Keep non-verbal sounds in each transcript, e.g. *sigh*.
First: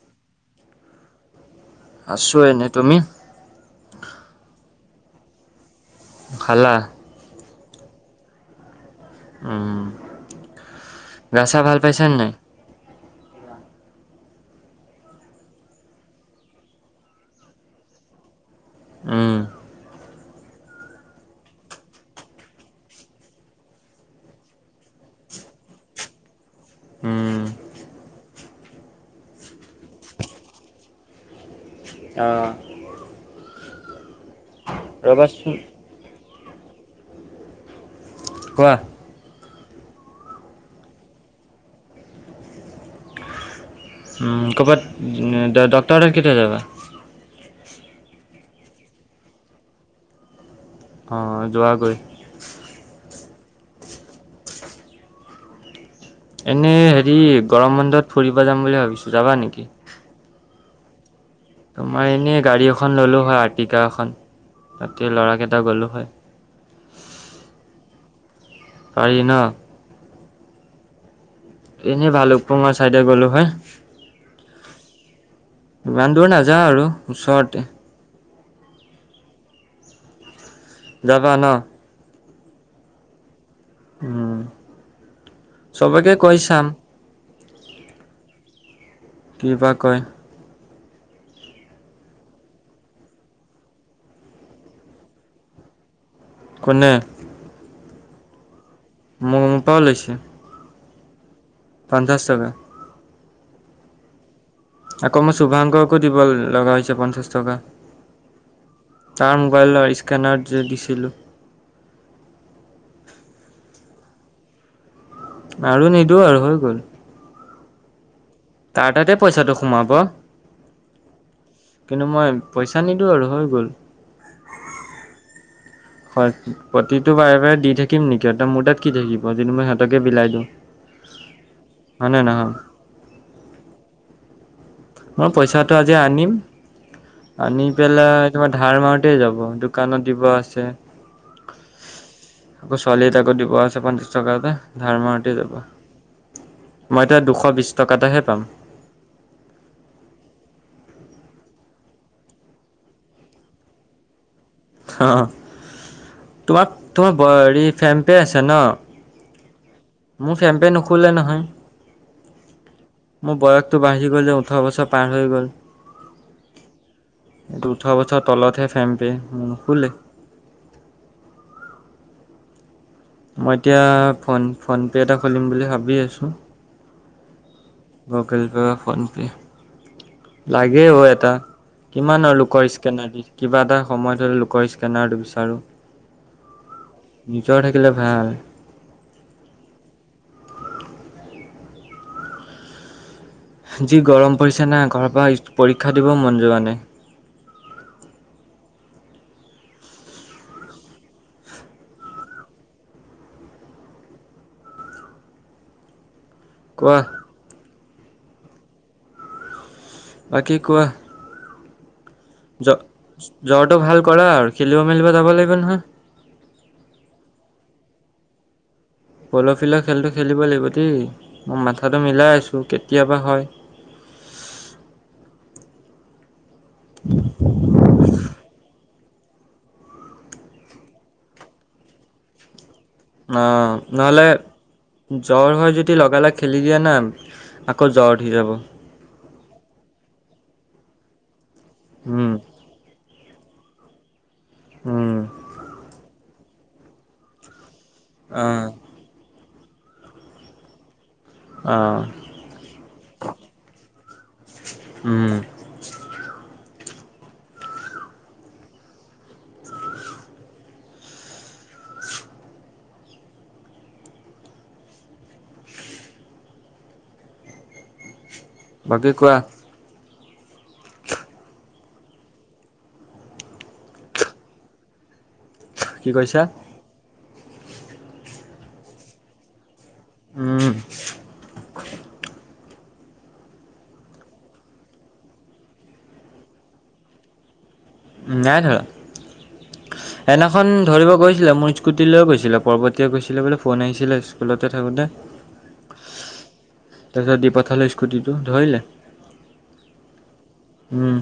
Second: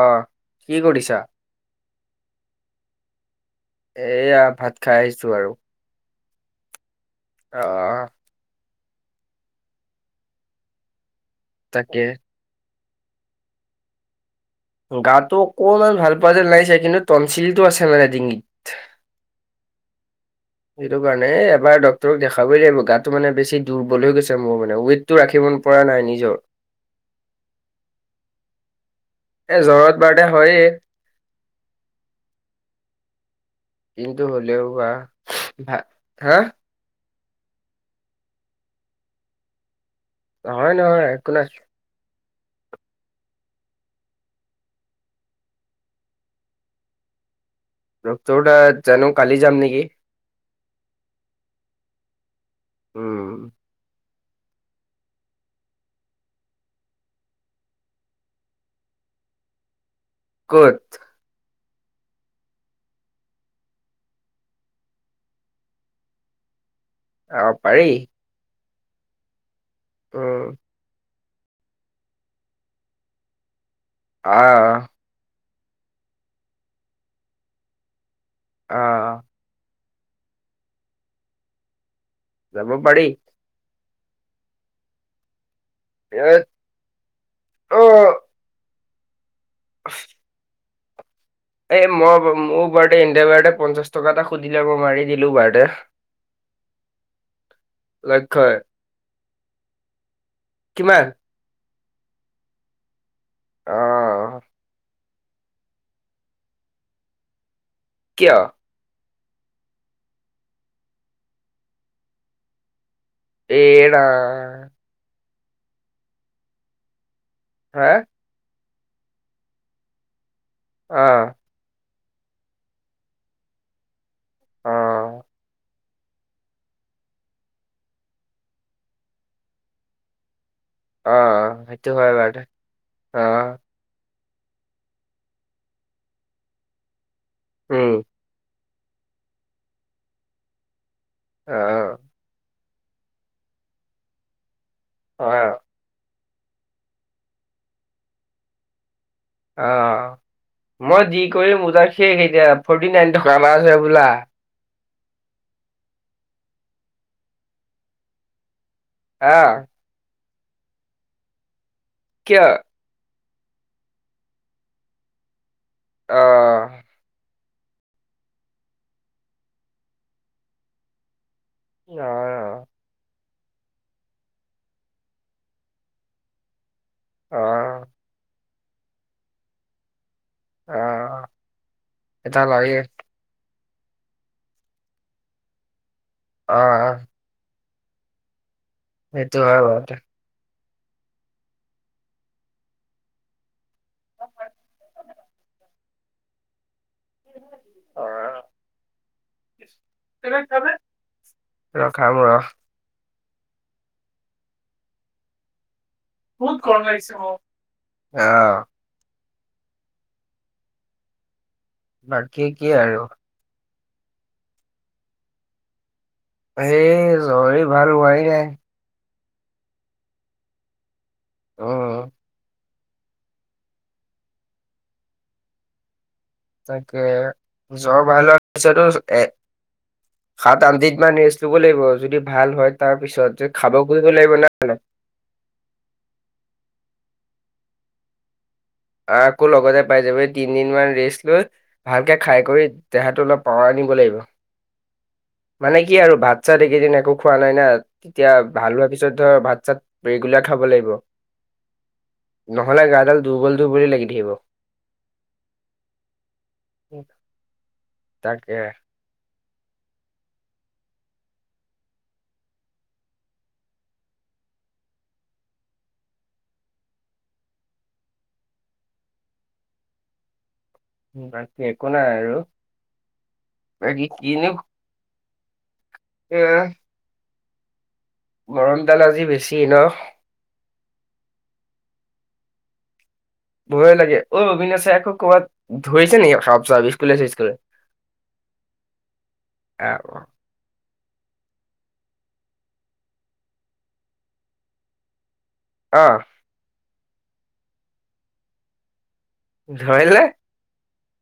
অহ কি কৰিছা *inaudible* আছো এনে তুমি এয়া ভাত খাই আহিছো আৰু খালা অহ ', উম, গাছা ভাল পাইছ তাকে নে নাই? গাটো অকণমান ভাল পোৱা যেন নাই চ কিন্তু তনচিলটো আছে মানে ডিংগিত। উম, সেইটো কাৰণে এবাৰ ডক্তৰক দেখাবই লাগিব গাতটো মানে বেছি দুৰ্বল হৈ গৈছে মোৰ মানে ৱেইটটো ৰাখিব। মোৰ পৰা নাই নিজৰ উম, এ জ্বৰত বাৰতে হয়ে। অ কিন্তু হলেও বা ৰ'বাচোন ভ হা *unintelligible* ৱাহ নহয়- নহয় একো নাই। ড- ডক্তৰৰ তাত কেতিয়া যাবা? ৰক্তটা জানো কালি যাম নেকি। অ', যোৱাগৈ। উম, এনে হেৰি গৰম বন্ধত ফুৰিব যাম বুলি ভাবিছো যাবা নেকি। কত? তোমাৰ এনেই গাড়ী এখন ললো হয় আৰ্টিকা এখন। ৰাতি ল'ৰাকেইটা গ'লো হয়। আহ পাৰি পাৰি ন। উম এনেই ভালুকপুঙৰ ছাইডে গ'লো হয়। আহ, ইমান দূৰ নাযাওঁ আৰু ওচৰতে অহ ', যাবা ন। যাব পাৰি। উম, চবকে এ কৈ চাম। অ', কিবা কয়। এই মই মোৰ বাৰডে ইণ্ডিয়া বাৰডে পঞ্চাশ টকা এটা সুধিলে মই মাৰি দিলো বাৰ্ডে। শনে লক্ষ্যই মোৰ পাও লৈছে। কিমান? পঞ্চাছ টকা। অহ ', আকৌ মই শুভাংকৰকো দিব লগা হৈছে পঞ্চাছ টকা। কিয়? তাৰ মোবাইলৰ স্কেনাৰ যে দিছিলো। এৰা আৰু নিদো আৰু হৈ গ'ল। হা তাৰ তাতে পইচাটো সোমাব। অহ ', কিন্তু মই পইচা নিদিও আৰু হৈ গ'ল। অহ ', হয় প্ৰতিটো বাৰে বাৰে দি থাকিম নেকিহত মোৰ তাত কি থাকিব যদিটো মই সিহতকে বিলাই দিও। আহ, সেইটো হয় বাৰু আহ। মই পইচাটো আজি আনিম আনি উম পেলাই তোমা। ধাৰ মাৰোতে যাব দোকানত দিব আছে। আহ। আকৌ ছোৱালি তাকো দিব আছে পঞ্চাছ টকাতে ধাৰ অ মাৰতে যাব। মই এতিয়া দুশ বিশ টকাতেহে পাম অহ। মই যি কৰিম *unintelligible* শেষ এতিয়া ফৰ্টি নাইন গ্ৰামাৰ যে বোলা। অ তোমাক তোমাৰ ব হেৰি ফেম পে আছে নহ। অহ। মোৰ ফেম পে নুখুলে নহয়। কিয় মোৰ বয়সতটো বাঢ়ি গ'ল যে ওঠোৰ বছৰ পাৰ হৈ গ'ল। অহ। এইটো উঠোৰ বছৰ তলত হে *unintelligible* অ। মই এতিয়া ফোন ফোন পে এটা খুলিম বুলি ভাবি আছো অ *inaudible* গুগেল পে ফোনপে। অ লাগে হ এটা কিমান আৰু এটা লোকৰ লাগে স্কেনাৰ দি কিবা এটা সময় হ'লে লোকৰ স্কেনাৰটো বিচাৰোঁ। অহ। জ্বৰ থাকিলে ভাল। এইেটো হয় বাৰু যি গৰম পৰিছে না ঘৰ পৰা পৰীক্ষা দিব মন যোৱা নাই। আহ *unintelligible* খাব ৰ। বহুত গৰম কোৱা লাগিছে অ অহ। বাকী কোৱা বাকি কি আৰু। টো ভাল কৰা আৰু খেলিব মেলিব যাব লাগিব নহয়। এ জ্বৰ ভাল হোৱাই নাই। পৰখিলৈ খেলটো খেলিব লাগিব দেই মই মাথাটো উম, মিলাই আছো কেতিয়াবা হয়। তাকে যোৱা ভাল তাৰপিছতো এ সাত আঠদিন মান ৰেষ্ট লব লাগিব যদি ভাল হয়। তাৰ পিছত অ খাব কৰিব নহ'লে লাগিব না জ্বৰ হয় যদি লগালগ খেলি দিয়া না। আকৌ জ্বৰ উঠি যাব। আ আকৌ লগতে পাই যাব এই তিনদিন মান ৰেষ্ট লৈ ভালকে খাই কৰি। দেহাঁটোত অলপ পাৱাৰ আনিব লাগিব। উম। মানে কি আৰু ভাত চাত এইকেইদিন একো খোৱা নাই না তেতিয়া ভাল হোৱা অঁ পিছতো ভাত চাত ৰেগুলাৰ খাব লাগিব। অঁ নহ'লে গাডাল দুৰ্বল দুৰ্বল লাগি থাকিব। *inaudible* তাকে। *inaudible* বাকি কোৱা। বাকী একো নাই আৰু বাকী কিনো। কি এ কৈছা। গৰমডাল আজি বেছি নহ। উম। *unintelligible* ভয় লাগে অ অবিনাসে আকো ক'ৰবাত ধৰিছে নেকি সাপ চাব স্কুললে থুস্কুলে। নাই আহ ধৰা এদনাখন ধৰিব গৈছিলে মোৰ স্কুটি লৈও গৈছিলে পৰ্বতীয়ে গৈছিলে বোলে ফোন আহিছিলে স্কুলতে থাকোঁতে। অ'। তাৰপিছত দি পঠালো স্কুটিটো ধৰিলে। ধৰিলে। উম।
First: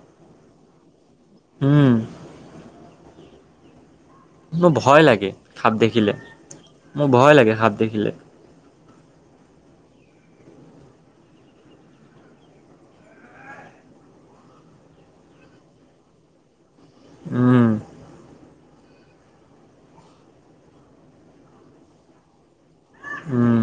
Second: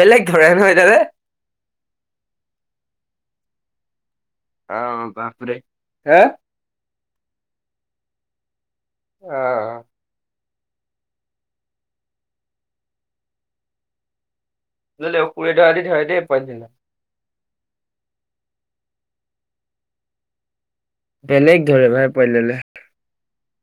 বেলেগ ধৰে ন এইদালে। উম। মোৰ অ ভয় লাগে বাপৰে সাপ দেখিলে হা মোৰ ভয় লাগে সাপ দেখিলে। অ'। সুুৰে ধৰা দি ধৰে দেই পোৱালিজনিয়ে। উম। বেলেগ ধৰে ভাই *unintelligible* উম।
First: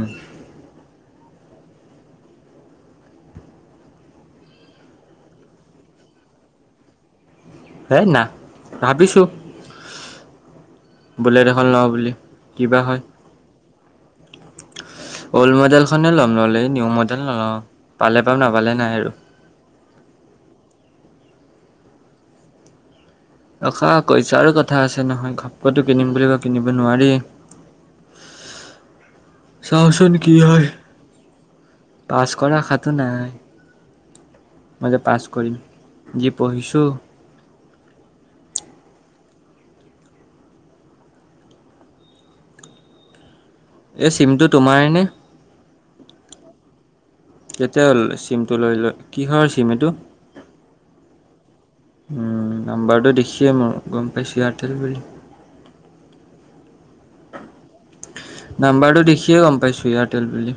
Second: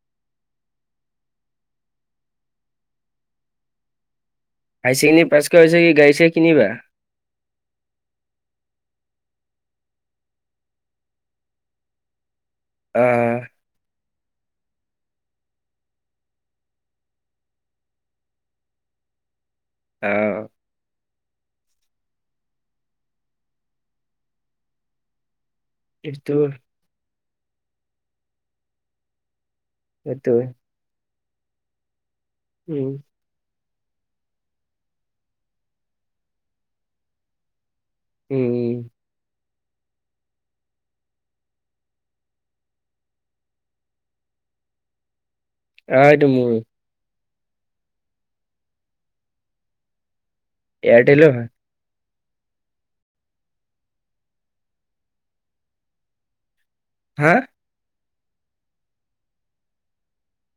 হায় ছেকেণ্ডেৰী পাছ কৰা হৈছে কি গাড়ী চাৰি কিনিবা। হে না ভাবিছো বোলেট এখন লওঁ বুলি। কিবা হয়। অ *inaudible* অল্ড মডেল খনে ল'ম ল'লে, নিউ মডেল নলওঁ পালে পাম নাপালে নাই আৰু। আহ। অ' খা পইচাৰো কথা আছে নহয় ঘাপকেটো কিনিম বুলি এইটো কৈ কিনিব নোৱাৰি। চাহচোন কি এইটো হয় পাছ কৰা উম আশাটো নাই। মই যে পাছ কৰিম যি পঢ়িছোঁ। উম। এই চিমটো তোমাৰনে? অ' এইটো মোৰ। কেতিয়া হ'ল চিমটো লৈ ল কি হয়ৰ চিম এইটো এয়াৰটেলৰ হয়। উম, নাম্বাৰটো দেখিয়ে মোৰ গম পাইছো ইয়াৰটেল বুলি। হা, নাম্বাৰটো দেখিয়ে গম পাইছো এয়াৰটেল বুলি।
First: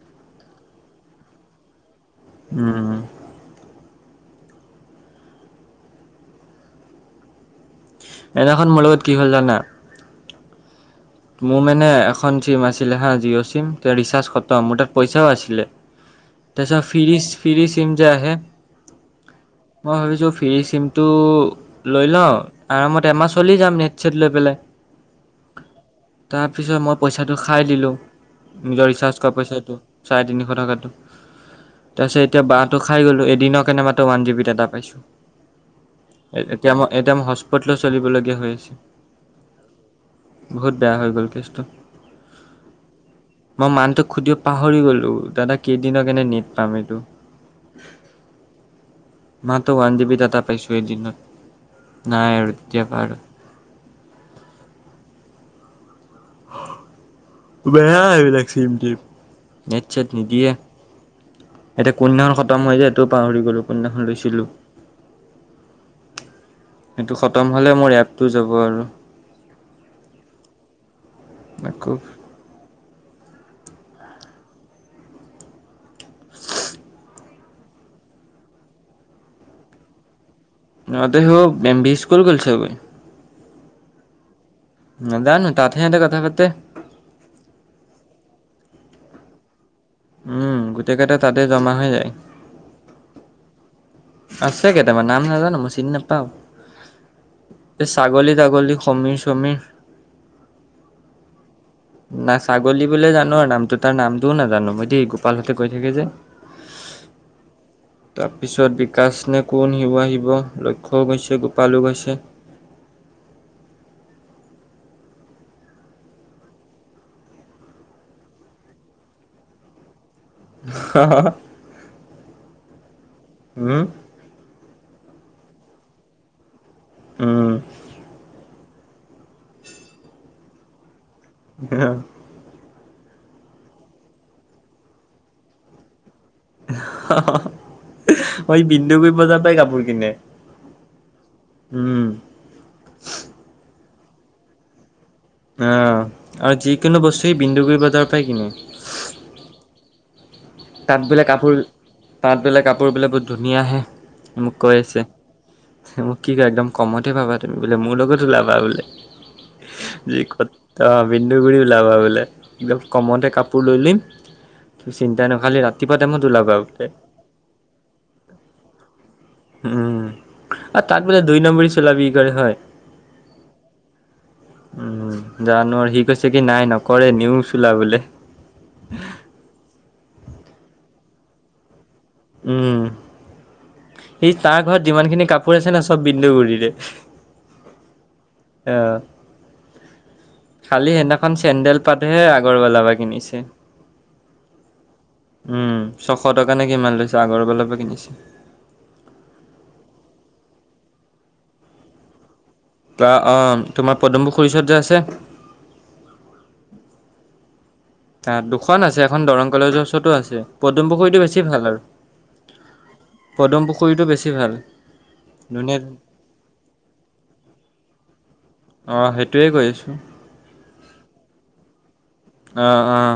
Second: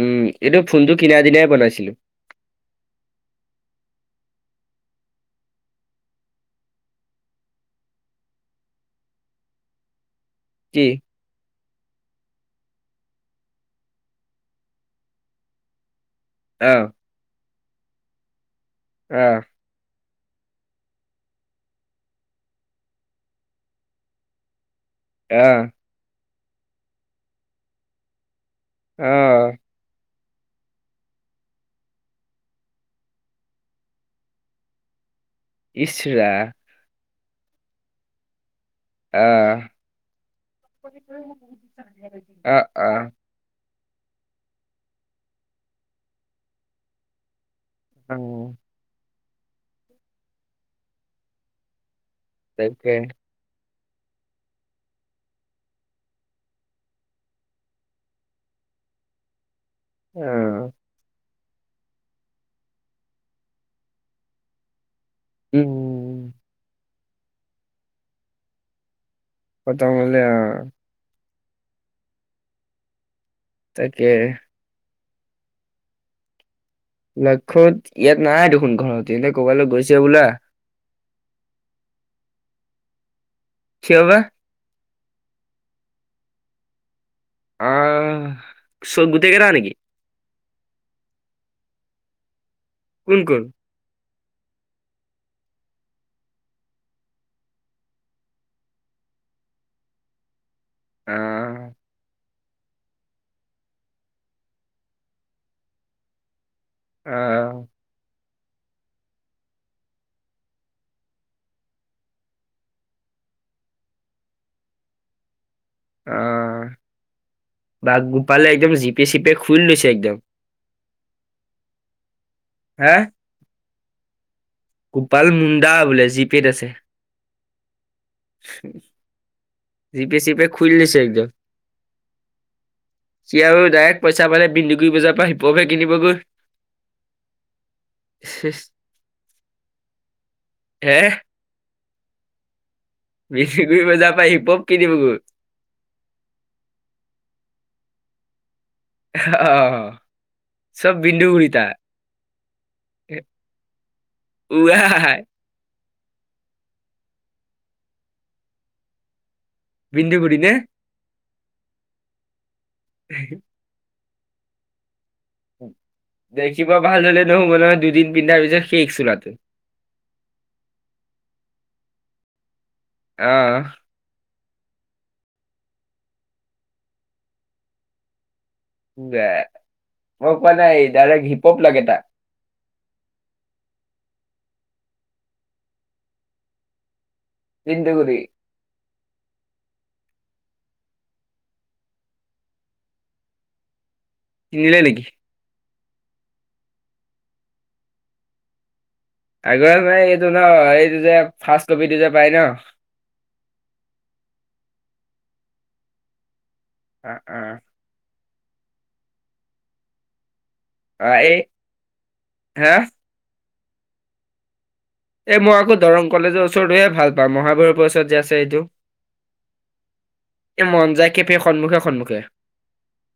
উম, এইটো ফোনটো কিনা দিনাই বনাইছিলো। উম। সেইনাখন মোৰ লগত কি হ'ল জানা। কি। মোৰ মানে এখন চিম আছিলে হা, জিঅ' চিম তে ৰিচাৰ্জ খতম মোৰ তাত পইচাও আছিলে। আহ, তাৰপিছত ফিৰি- ফিৰি চিম যে আহে। অ'। মই ভাবিছোঁ ফ্ৰী চিমটো লৈ লওঁ আৰামত এমাহ চলি যাম নেট ছেট লৈ পেলাই। অ'। তাৰ পিছত মই পইচাটো খাই দিলো নিজৰ ৰিচাৰ্জ কৰা আহ, পইচাটো চাৰে তিনিশ টকাটো। তাৰপিছত এতিয়া বাহটো খাই গলো, এদিনৰ কাৰণে মাত্ৰ ওৱান জি বি ডাটা পাইছো। ইচৰা এ-এতিয়া মই, এতিয়া ম, হতস্পট লৈ চলিবলগীয়া হৈ আছে। আহ- বহুত বেয়া হৈ গ'ল কেছটো। আ - আহ। মই মানটোক সুধিব পাহৰি গলো, দাদা কেইদিনৰ কাৰণে নেট পাম এইটো। উম। মইতো ওৱান যিবি ডাটা পাইছোঁ এদিনত নাই আৰু তাকে তেতিয়াপা আৰু। বেয়া সেইবিলাক চিমটিম নেট চেট নিদিয়ে। আহ, এতিয়া কোনদিনাখন খতম হৈ যায় এইটোও পাহৰি গ'লো, কোনদিনাখন লৈছিলোঁ। উম। সেইটো খতম হ'লে মোৰ এপটো যাব আৰু। পতামলা *inaudible* ন খুব *inaudible* তাকে। *unintelligible* লক্ষ্যত ইয়াত নাই দেখোন ঘৰত এহ ক'ৰবালৈ গৈছে বোলে। অ দে হ এম বি স্কুল কছে ব *inaudible* খবা *inaudible* নাজানো তাতে কথা পাতে। *inaudible* আহ চব গোটেই কেইটা নেকি? উম, গোটেই কেইটা তাতে জমা হৈ যায়। কোন কোন? আছে কেইটামান নাম নাজানো মই চিনি নাপাও। এই ছাগলী তাগলী সমীৰ সমীৰ। অঁ। নাই ছাগলী বোলে জানো আৰু নামটো তাৰ নামটোও নাজানো মই দেই গোপালহঁতে কৈ থাকে যে। অ' তাৰপিছত বিকাশ নে কোন শিউ আহিব লক্ষ্যয়ও গৈছে গোপালো গৈছে। *inaudible* অ' বা গোপালে একদম জিপে চিপে খুলি লৈছে একদম। হা? উ গোপাল মুণ্ডা বোলে, জি পেেত আছে উম। চিপে- চিপে খুলি দিছে একদ অ সি আৰু ডাইৰেক্ট পইচা পালে বিন্দুগুৰি বজাৰ পৰা হিপহফহে কিনিবগৈ। মই বিন্দুগুৰি বজাৰ পৰাই কাপোৰ কিনে *inaudible* হে? উম *unintelligible* বজাৰৰ পৰা হিপহপ কিনিবগৈ। অ', আৰু যিকোনো বস্তু সি বিন্দুগুৰি বজাৰৰ পৰাই কিনে। আহ চব তাত বোলে বিন্দুগুৰি‌ কাপোৰ তাৰ। তাত বোলে কাপোৰ বিলাকো ধুনীয়া আহে, মোক কৈ উৱা আছে। সি মোক কি কয়, একদম কমতে পাবা তুমি বোলে, মোৰ লগত ওলাবা বোলে। যি বিন্দুগুৰি নে কথা! বিন্দুগুৰি ওলাবগৈ বোলে, একদম কমতে কাপোৰ লৈদিম *inaudible* দেখিব ভাল হলে নহ'ব নহয়, দুদিন পিন্ধাৰ পিছত *unintelligible* চোলাত। উম, আৰু তাত বোলে দুই নম্বৰী চোলা বিক্ৰী কৰে হয়? অ' উম, জানো আৰু, সি কৈছে কি নাই নকৰে, নিও চোলা বোলে মই কোৱা নাই, ডাইৰেক্ট হিপহপ লাগে তাক। উম সেই তাৰ ঘৰত যিমান খিনি কাপোৰ আছে নহয়, চব বিন্দুগুৰিৰে। বিন্দুগুৰি। অ' খালি সেইদিনাখন চেণ্ডেল পাতহে আগৰৱালাৰপা কিনিছে। কিনিলে নেকি? উম, ছশ টকা নে কিমান লৈছে, আগৰৱালাৰ পৰা কিনিছে। *unintelligible* অ, অ', তোমাৰ পদম পুখুৰীৰ ওচৰত যে আছে অ উ আ, দুখন আছে, এখন দৰং কলেজৰ ওচৰতো আছে। পদম অ পুখুৰীটো এই বেছি ভাল আৰু হা পদম পুখুৰীটো বেছি ভাল এ মই আকৌ ধুনীয়া দৰং কলজৰ ওচৰৰটোহে ‌ভাল পাওঁ, মহাভৈৰৱৰ ওচৰত যে আছে এইটো। অ সেইটোৱে কৈ আছো মন যায় খেপে সন্মুখে সন্মুখে অ, অ'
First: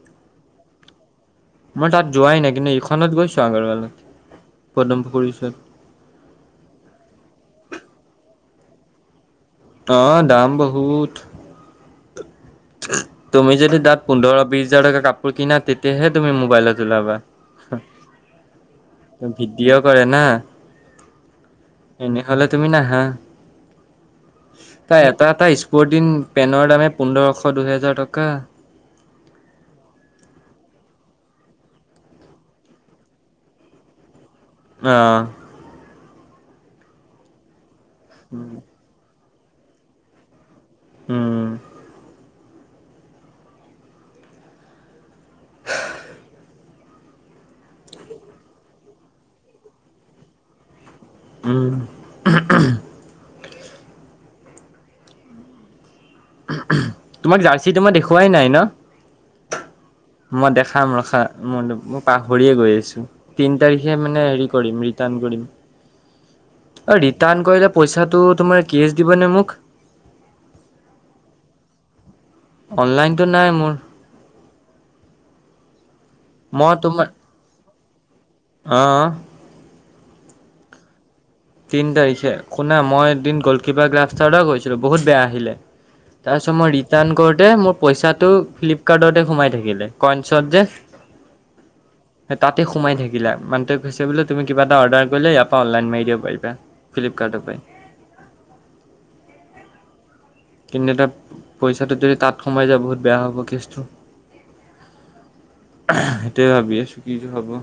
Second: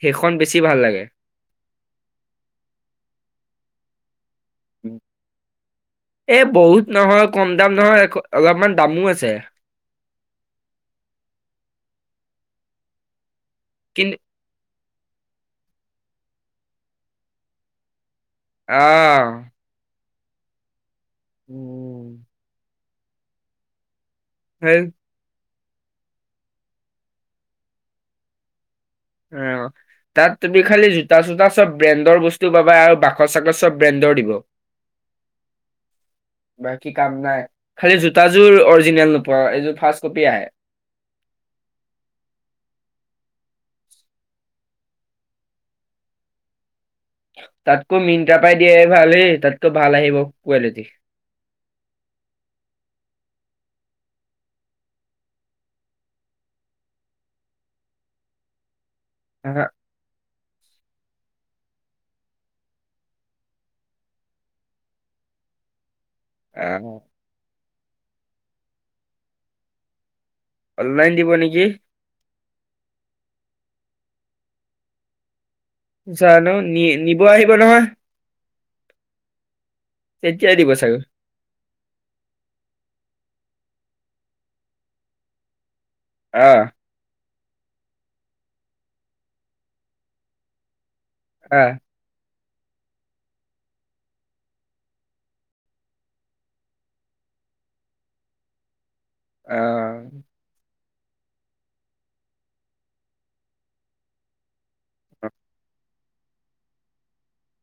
সেইখন বেছি ভাল লাগে। মই তাত যোৱাই নাই কিন্তু এইখনত গৈছো আগৰৱালা এ বহুত নহয় কম দাম নহয় এ অলপমান দামো আছে অ, দাম বহুত তুমি যদি তাত কিন্তু পোন্ধৰ বিশ হাজাৰ টকা কাপোৰ কিনা তেতিয়াহে তুমি মোবাইলত ওলাবা আহ ভিডিঅ কৰে না উম এনেহলে তুমি নাহ সেই তাৰ‍ এটা এটা স্পৰ্টিং, পেনৰ দামে পোন্ধৰশ ছশ দুহেজাৰ টকা অ তাত তুমি খালি জোতা চোতা চব ব্ৰেণ্ডৰ বস্তু পাবা আৰু বাখত চাকত চব ব্ৰেণ্ডৰ দিব আহ বাকী কাম নাই। খালি জোতাযোৰ অৰিজিনেল নোপোৱা, এইযোৰ ফাৰ্ষ্ট কপি আহে উম *unintelligible* তাতকৈ মিনটা পাই দিয়ে ভাল হ তাতকৈ ভাল আহিব কোৱালিটি উ তোমাক জাৰ্চি তোমই দেখুুৱাই নাই ন আহা, মই দেখাম ৰখা ম, মই পাহৰিয়ে গৈ আছো, তিন তাৰিখে মানে হেৰি কৰিম, ৰিটাৰ্ণ কৰিম। কৰিলে পইচাটোৰ দিব নে মোক অনলাইন দিব নেকি অনলাইনতটো নাই মোৰ জানো নি নিব আহিব নহয় আহ এতিয়াই দিব চাগৈ! তিনি তাৰিখে শুনা মই এদিন গলকিপাৰ গ্লাভ অৰ্ডাৰ কৰিছিলো বহুত বেয়া আহিলে তাছত আহ মই ৰিটাৰ্ণ কৰ মোৰ পইচাটো ফ্লিপকাৰ্টতে সোমাই থাকিলে কইনছত যে আহ তাতে সোমাই থাকিলা মানুটোৱে কৈছে বোলে তুমি কিব এটা অৰ্ডাৰ কৰিলে ইয়াৰ পৰা অনলাইন মাৰ দিব পাৰিম ফ্লিপকাৰ্টৰপাই। আহ। কিন্তু এটা পইচাটো যদি তাত সোমাই যায় বহুত বেয়া হ'ব কেছটো সেইটোৱে ভাবি আছোঁ কিনো হব *inaudible*